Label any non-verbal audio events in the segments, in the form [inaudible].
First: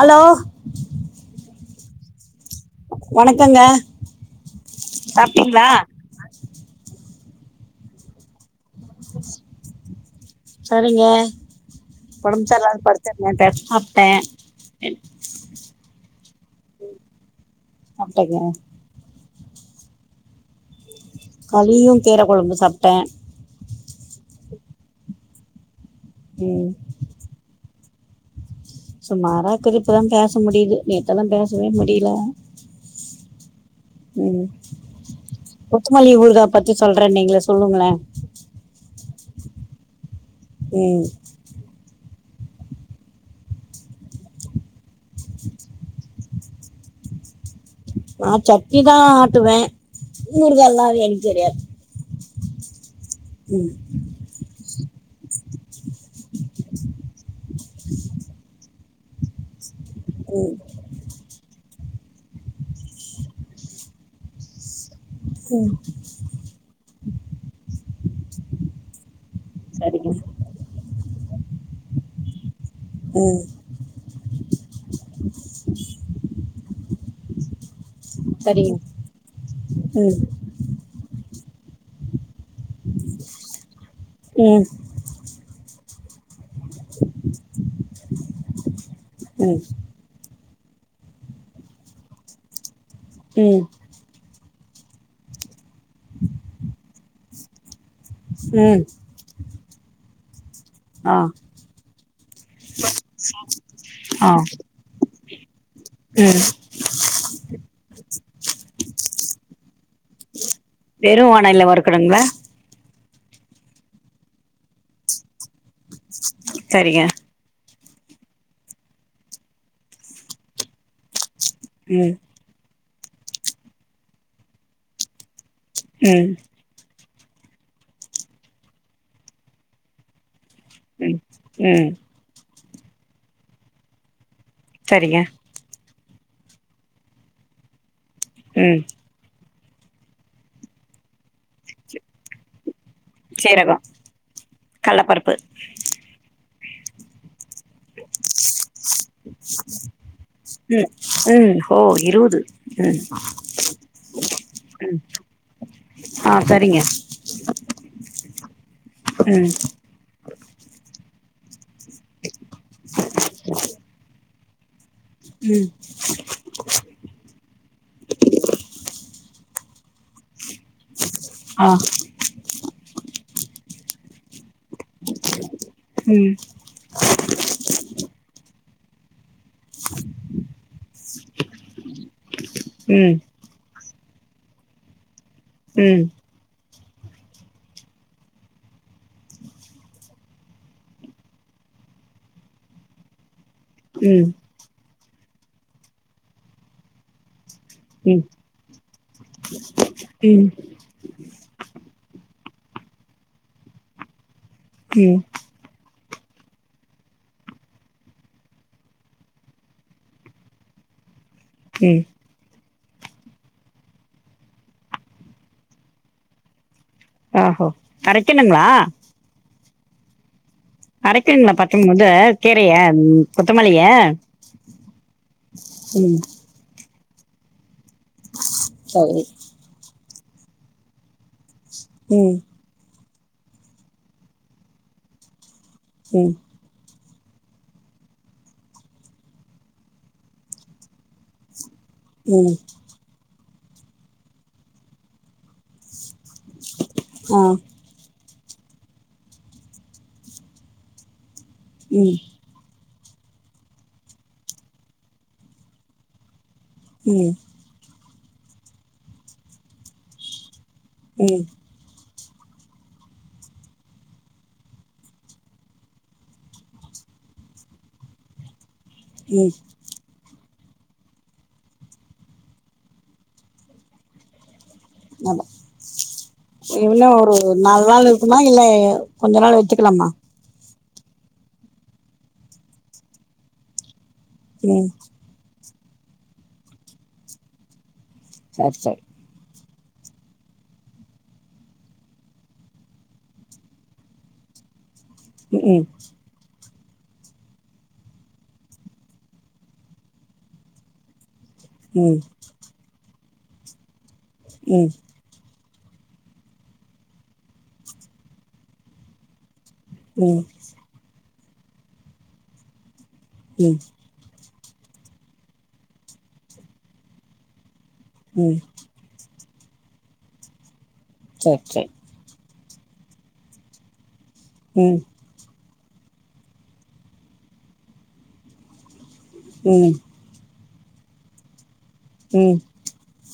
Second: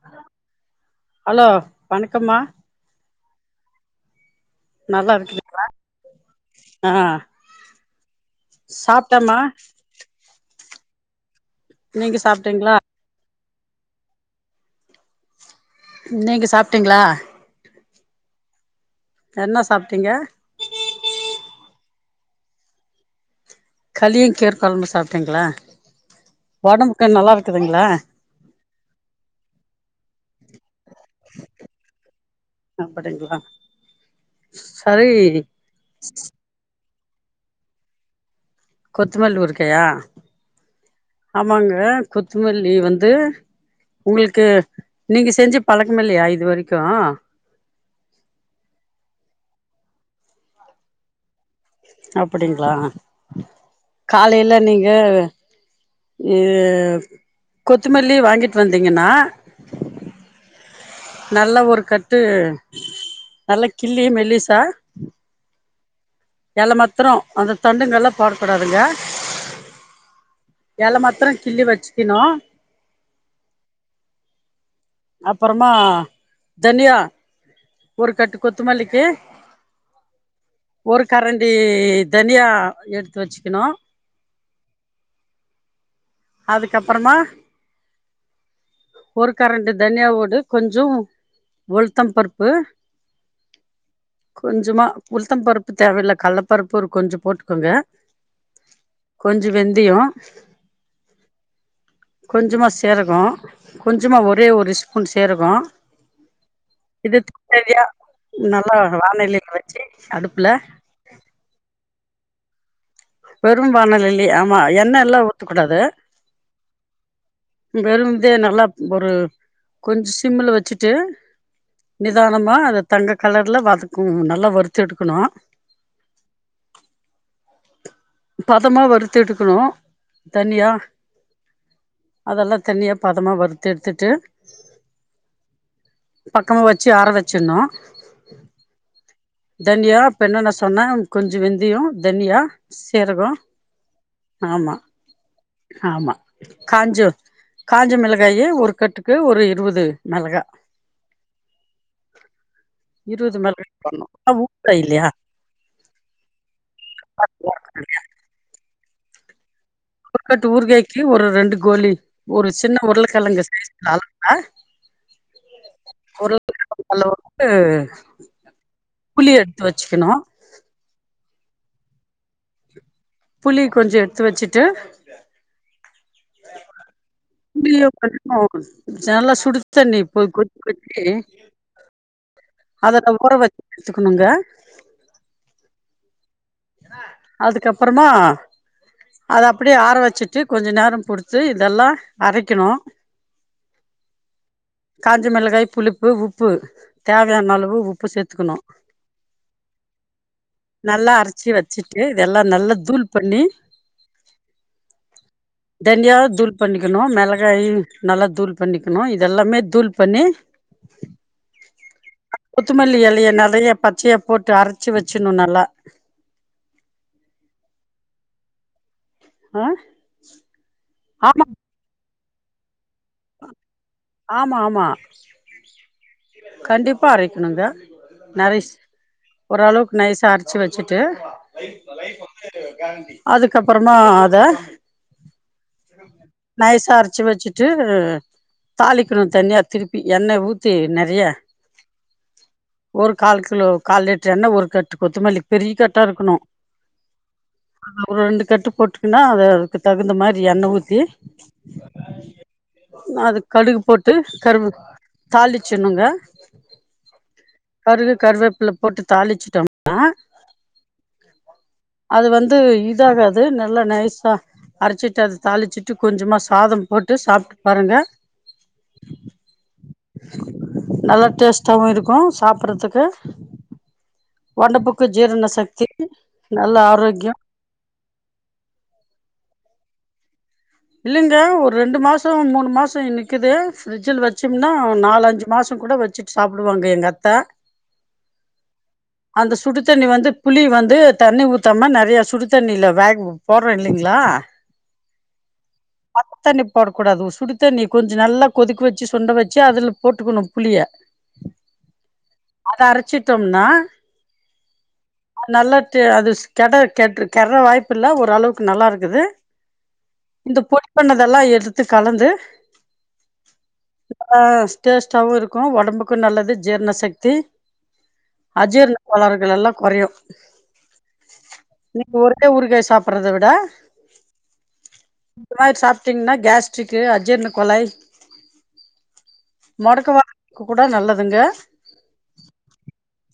Allow hello வணக்கம்மா வணக்கங்க நல்லா இருக்குதுங்களா சாப்டீங்களா ஆ சாப்ட்டமா சரிங்க நீங்க ஒடம்புச் சாப்ட்டீங்களா சல்லான் படு [unintelligible] சாப்ட்டே நீங்க சாப்டீங்களா சாப்டேங்க என்ன சாப்டீங்க களியு கீர கொழம்பு சாப்ட்டே களியு கீர குழம்பு சாப்ட்டீங்களா ம் ஒடம்புக்கு நல்லா இருக்குதுங்களா சும்மாரா திருப்பலலா பேச முடியுது நேத்தெல்லா பேசவே முடியல அப்டிங்களா கொத்தமல்லி ஊருகா பத்தி சொல்றேனீங்கள சொல்லுங்களே கொத்தமல்லு ஊருகாயா ம் ஆமாங்க கொத்தமல்லி வந்து உங்களுக்கு நீங்க செஞ்சு பழக்கமில்லயா இது வரைக்கு நா சட்னி தா ஆட்டுவே ஊருகாலா வைக்க தெரியாது அப்படிங்களா ம் காலையில நீங்க எ கொத்தமல்லி வாங்கிட்டு வந்தீங்கன்னா ம் நல்ல ஒரு கட்டு நல்லா கிள்ளி மெல்லிசா ம் எல மத்துரோ அந்த தண்டுங்கள்லா போடக் கூடாதுங்க சரிங்க சரிங்க எல மாத்துரோ கிள்ளி வச்சுக்கணு ம் அப்பறமா தனியா ஒரு கட்டு சரிங்க கொத்தமல்லிக்கு ம் ஒரு கரண்டி தனியா எடுத்து வச்சுக்கணு ம் அதுக்கப்புறமா ஒரு ம் கரண்டி தனியாவோடு கொஞ்சோ உளுத்தம் பருப்பு ம் கொஞ்சமா உளுத்தம் பருப்பு தேவயில்ல கள்ள பருப்பு ஒரு கொஞ்சோ போட்டுக்கோங்க ஸ்னேச் கொஞ்சோ வெந்தயோ ஆ கொஞ்சமா சீரகோ கொஞ்சமா ஆ ஒரே ஒரு ஸ்பூன் சீரகோ ம் இது சரியா நல்லா வாணலில வெச்சு அடுப்புல வெறு வாணல்ல வருகணுங்களா வெறு வாணலிலயே ஆமா எண்ணலா ஊத்தக்கூடாது சரிங்க வெறு இதே நல்லா ஒரு கொஞ்ச் சிம்ல வெச்சுட்டு ம் நிதானமா அத தங்க கலர்ல வதக்கனோ நல்லா வறுத்து எடுக்கணு ம் பதமா வறுத்தெடுக்கணு தனியா ம் ம் அதெல்லா தனியா பதமா வறுத்தெடுத்துட்டு செரிங்க பக்கமா வெச்சு ஆற வச்சிடணு ம் தன்யா இப்ப என்னன்ன சொன்னே கொஞ்சோ வென்ந்தியோ தனியா சீரகோ சீரகோ ஆமா கல்லப்பருப்பு ஆமா காஞ்சூர் காஞ்ச மிளகாயி ஒரு கட்டுக்கு ஒரு இருவது மிளகா ம் ம் ஓ இருவது ம் இருவது மண்ணேரம் பண்ணோ அது ஊர்கா ம் இல்லயா ஆ செரிங்க ம் ஒருக்கட்டு ஊர்காய்க்கு ஒரு ரெண்டு கோலி ஒரு சின்ன உருளைக்கிழங்கு சைஸ்ல நாளா அ ம் உருலகிழங்கு அளவுக்கு புளி எடுத்து வச்சுக்கணு அ புளி கொஞ்சோ எடுத்து வச்சுட்டு ம் உள்ள [unintelligible] நல்லா சுடு தண்ணி போய் கொதிக்க வச்சு அதலா ம் ஊற வச்சி எத்துக்கணுங்க ம் அதுக்கப்பறமா அத அப்டியே ஆற வச்சுட்டு கொஞ்சோ நேர பொருத்து இதெல்லா அரைக்கணு ம் காஞ்ச மெளகாய் புளிப்பு உப்பு தேவையான அளவ் உ உப்பு சேத்துக்கணு ம் நல்லா அரச்சு வச்சுட்டு இதெல்லா நல்லா தூள் பண்ணி ம் தண்யா தூள் பண்ணிக்கணு மிளகாயு நல்லா தூள் பண்ணிக்கணு இதெல்லாமே தூள் பண்ணி ம் குத்துமல்லி எலைய நறைய பச்சையா போட்டு அரச்சு வச்சுணு நல்லா ஆஹோ கரைக்கணுங்ளா அ அரைக்கனுங்ளா பச்ச மொத கீரைய கொத்தமல்லிய ஆமா ஆமா ம் கண்டிப்பா அரைக்கணுங்க நறீஸ் சரி ஓரளவுக்கு நைஸா அரச்சு வெச்சுட்டு ம் அதுக்கப்றமா அத ம் நைசா அரச்சு வெச்சுட்டு அ தாளிக்கணோ தன்யா திருப்பி எண்ணெ ஊத்தி நெறையா ம் ஒரு கால் கிலோ கால் லிட்ரு எண்ண ஒரு கட்டு் கொத்தமல்லி பெரிய கட்டா இருக்கணோ ஆ அ ஒரு ரெண்டு கட்டு போட்டோன்னா வேர் அதுக்கு தகுந்த மாரி எண்ண ஊத்தி ம் அது கடுகு போட்டு கருவு தாளிச்சிட்னுங்க ம் கருகு கருவேப்பில போட்டு தாளிச்சுட்டோம்னா ம் அது வந்து இதாகாது நல்லா நைஸா அரச்சிட்டு அத தாளிச்சுட்டு கொஞ்சமா ஸாதம் போட்டு சாப்ட்டு பாருங்க ம் நல்லா டேஸ்டாவு இருக்கோ சாப்புறதுக்கு ஒடம்புக்கு ஜீரண ஆமா சக்திக்கு நல்லா ஆரோக்யோ இது நால் நாள் இருக்குமா இல்ல கொஞ்சோ நாள் வெச்சுக்கலாமா இல்லைங்க ஒரு ரெண்டு மாசோ மூணு மாசோ இனிக்குது ஃப்ரிட்ஜுல வெச்சோம்னா ம் நால் லஞ்சு மாசோ கூட வெச்சிட் சாப்டுவாங்க எங்க அத்த செரி செரி அந்த சுடு தண்ணி வந்து புளி வந்து தண்ணி ஊத்தாம நறைய சுடு தண்ணீல வேங் போடுறோ இல்லைங்ளா ம் பச்ச தண்ணி போடக்கூடாது சுடு தண்ணி கொஞ்சோ நல்லா கொதிக்க வெச்சி சுண்ட வெச்சி அதுல போட்டுக்கணோ புளிய ம் அத அரச்சிட்டோம்னா ம் நல்லா து அது கெட கெட்ர் கெர்ர வாய்ப்பு இல்ல ஓரளவுக்கு நல்லா இருக்குது ம் இந்த பொடி பண்ணதெல்லா எடுத்து கலந்து ம் அ டேஸ்டாவு இருக்கோ ஒடம்புக்கோ நல்லது ஜீர்ண சக்தி ம் அஜீர்ண கோளாறுகள் எல்லா கொறையு செர் சேரி இப்ப ஒறுக்க ஊறுகாய் சாப்பிடறத விட ம் இந்த மாறி சாப்பிட்டீங்கன்னா கேஸ்ட்ரிக்கு அஜீர்ண கோலை ம் மொடக்கு வாதத்துக்கு கூட நல்லதுங்க ம்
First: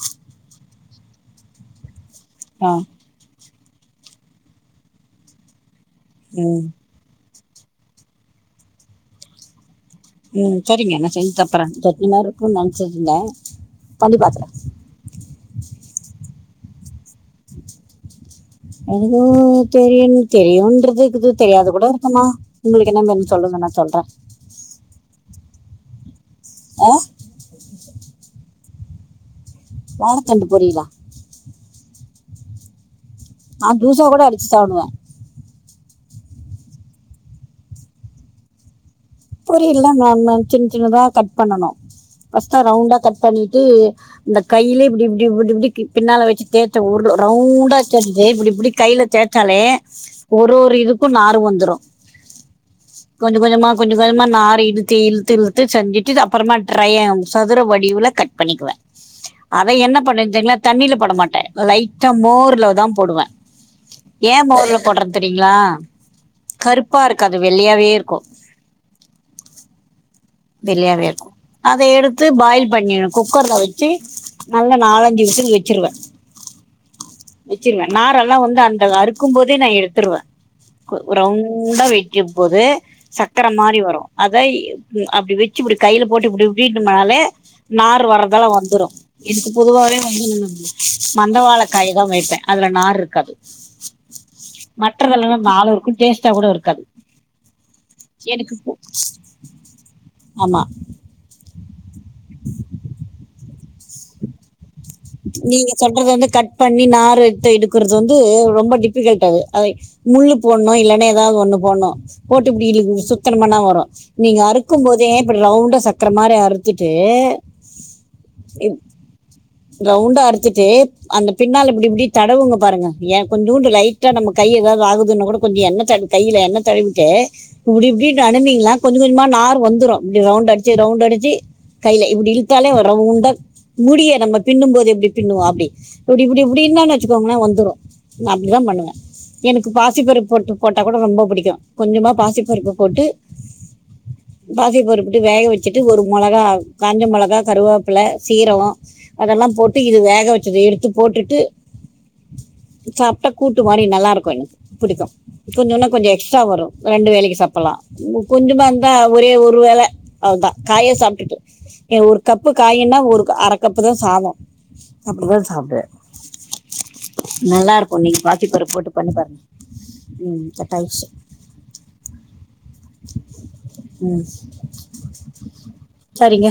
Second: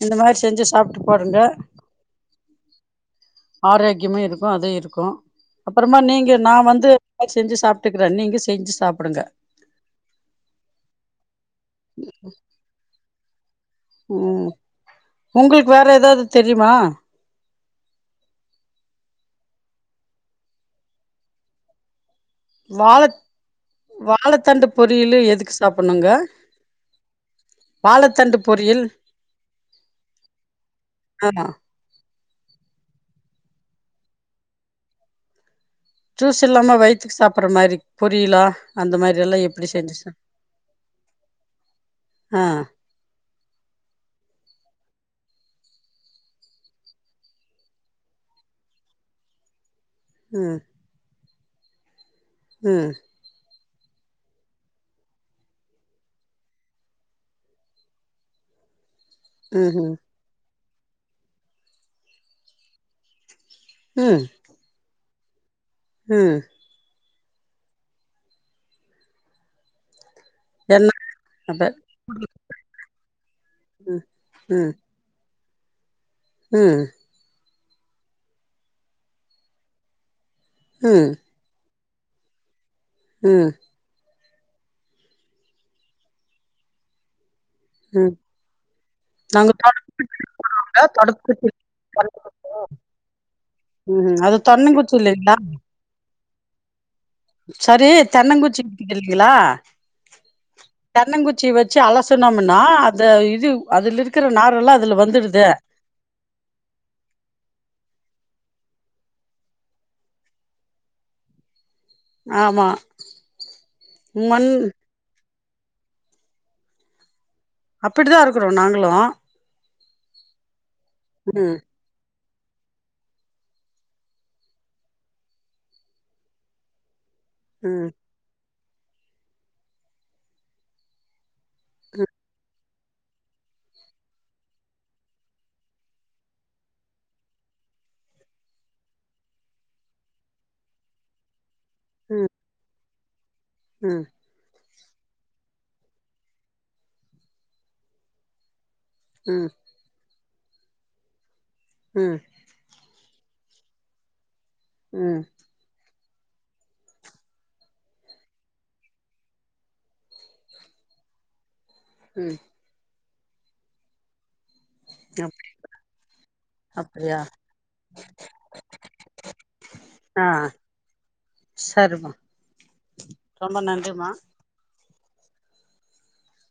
இந்த மாரி செஞ்சு சாப்ட்டு பாருங்க ஆ ஆரோக்கியமா இருக்கு அது இருக்கு அப்புறமா நீங்க நா ம் வந்து செஞ்சு சாப்ட்டுக்குறே நீங்க செஞ்சு சாப்புடுங்க ம் செரிங்க நா செஞ்சு சாப்பறே சட்னி மாரி இருக்குன் நெனச்சுட்டுருந்தே ம் உங்குளுக் வேற எதாது தெரியுமா எதோ தெரியு தெரியுன்றது இக்குது தெரியாது கூட இருக்குன்னா வாழ வாழத்தண்டு பொரியலு எதுக்கு சாப்பட்ணுங்க அ வாழத்தண்டு பொரியில் வாழத்தண்டு பொரியலா ஆமா நா ஜூசா கூட அடிச்சு சாப்டுவே ஜூஸ் இல்லாம வயித்துக்கு சாப்பட்றமாரி பொரியலா அந்தமாரி பொரியல்லா நாதா சின் சின்னதா கட் பண்ணனு ஆ ஃபஸ்ட்டா ரவுண்டா கட் பண்ணிட்டு இந்த கையிலே இப்டி இப்டி இப்டி இப்டி பின்னால வெச்சு தேச்சா உருளு ரவுண்டா தேச்சிட்டு இப்டி இப்டி கைல தேச் சாலே ஒரு ம் ஒரு இதுக்கு நார் வந்துரு ம் கொஞ்ச கொஞ்சமா கொஞ்ச கொஞ்சமா நார் இழுத்து இழுத்து இழுத்து செஞ்சுட்டு அப்புறமா ட்ரையா சதுர வடிவுல கட் பண்ணிக்குவே ம் அத ம் என்ன பண்னுவே தெரியுங்ளா தண்ணில போட மாட்டே லைட்டா மோர்லதா போடுவே ம் ஏ மோர்ல போட்ற தெரியுங்ளா ம் கருப்பா இருக்காது வெள்ளயாவே இருக்கு என்ன வெள்ளையாவே இருக்கு அப்ப அத எடுத்து பாயில் பண்ணிருவே குக்கர்ல வெச்சு ம் ம் நல்லா நாலஞ்சு விசில் வெச்சிருவே ம் வெச்சிருவே நாரெல்லா வந்து அந்த அறுக்கும்போதே நா எடுத்துருவே ம் ரவுண்டா வெட்ட போது சக்கர ம் மாரி வரு அத அப்டி வெச்சு இப்டி கைல போட்டு இப்டி இப்டிடுனாலே நார் ம் வர்றதலா வந்துரு இதுக்கு நாங்க ம் பொதுவாவே வந்து மந்த வாழ காய்தா வெப்பே அதுல நார் இருக் காட்டு அது தென்னங்குச்சி இல்லைங்களா மற்றதல்லாலா நாலு இருக்கு டேஸ்ட்டா கூட இருக்காது செரி எனக்கு தென்னங்குச்சி வித்துட்ருந்தீங்ளா ம தென்னங்குச்சி வெச்சு அலசுனோம்னா அத இது அதுல இருக்கிற நாரெல்லா இதுல வந்துருது நீ சொல்றது வந்து கட் பண்ணி நாறு எட்டு எடுக்கறது வந்து ரொம்ப டிஃபிகல்ட் அது அத முள்ளு போட்ண்ணு இல்லனா எதாது ஒன்னு போட்ணு போட்டு ஆமா இப்டி சுத்தனமனா வரு நீங்க மண் அறுக்கும்போது ன் இப்டி ரவுண்டா சக்கர மாரி அறுத்துட்டு அப்டிதா அறுக்குறோ நாங்களு ரவுண்டா அறுத்துட்டு அந்த ம் பின்னால இப்டி இப்டி தடவுங்க பாருங்க எ கொஞ்சுண்டு லைட்டா நம்ம கை எதாது ஆகுதுனாகூட கொஞ்சோ எண்ண தட கைல எண்ண தழுவிட்டு இப்டி ம் இப்டி அனுப்னீங்ளா கொஞ்ச கொஞ்சமா நார் வந்துரு இப்டி ரவுண்ட் அடிச்சு ரவுண்ட் அடிச்சு கைல ம் இப்டி இழுத்தாலே ஒ ரவுண்டா முடிய நம்ம பின்னும்போது எப்டி பின்னுவோ அப்டி இப்டி இப்டி இப்டி இருந்தான் வெச்சுக்கோங்ள வந்துரு நா அப்டிதா பண்ணுவே எனக்கு பாசிப்பருப்பு போட்டு போட்டா கூட ரொம்ப புடிக்கு கொஞ்சமா பாசிப்பருப்பு போட்டு ம் பாசி பருப்புட்டு வேக வெச்சுட்டு ஒரு மொளகா காஞ்ச மொளகா கருவேப்பில சீரவோ அதல்லா ம் போட்டு இது வேக வெச்சத எடுத்து போட்டுட்டு ம் சாப்ட்டா கூட்டு மாடி நல்லா இருக்கு எனக்கு புடிக்கு. ம் ம் கொஞ்சொன்னா கொஞ்சோ எக்ஸ்ட்ரா வரு ரெண்டு வேலைக்கு சாப்பட்லா. கொஞ்சமா இருந்தா ஒரே ஒரு வேல அவ்வுதா காயே சாப்ட்டுட்டு ஏ ஒரு ம் கப்பு காயின்னா ஒரு அர கப்பு தா சாதோ அப்பவே அப் சாப்புடு அப்டியா நல்லா இருக்கு நீங்க பாசிப்பருப்பு போட்டு பண்ணி பாருங்க ஆ ம் ஆயிடுச்சு செர்மா ரொம்ப நன்றிம்மா ம் சரிங்க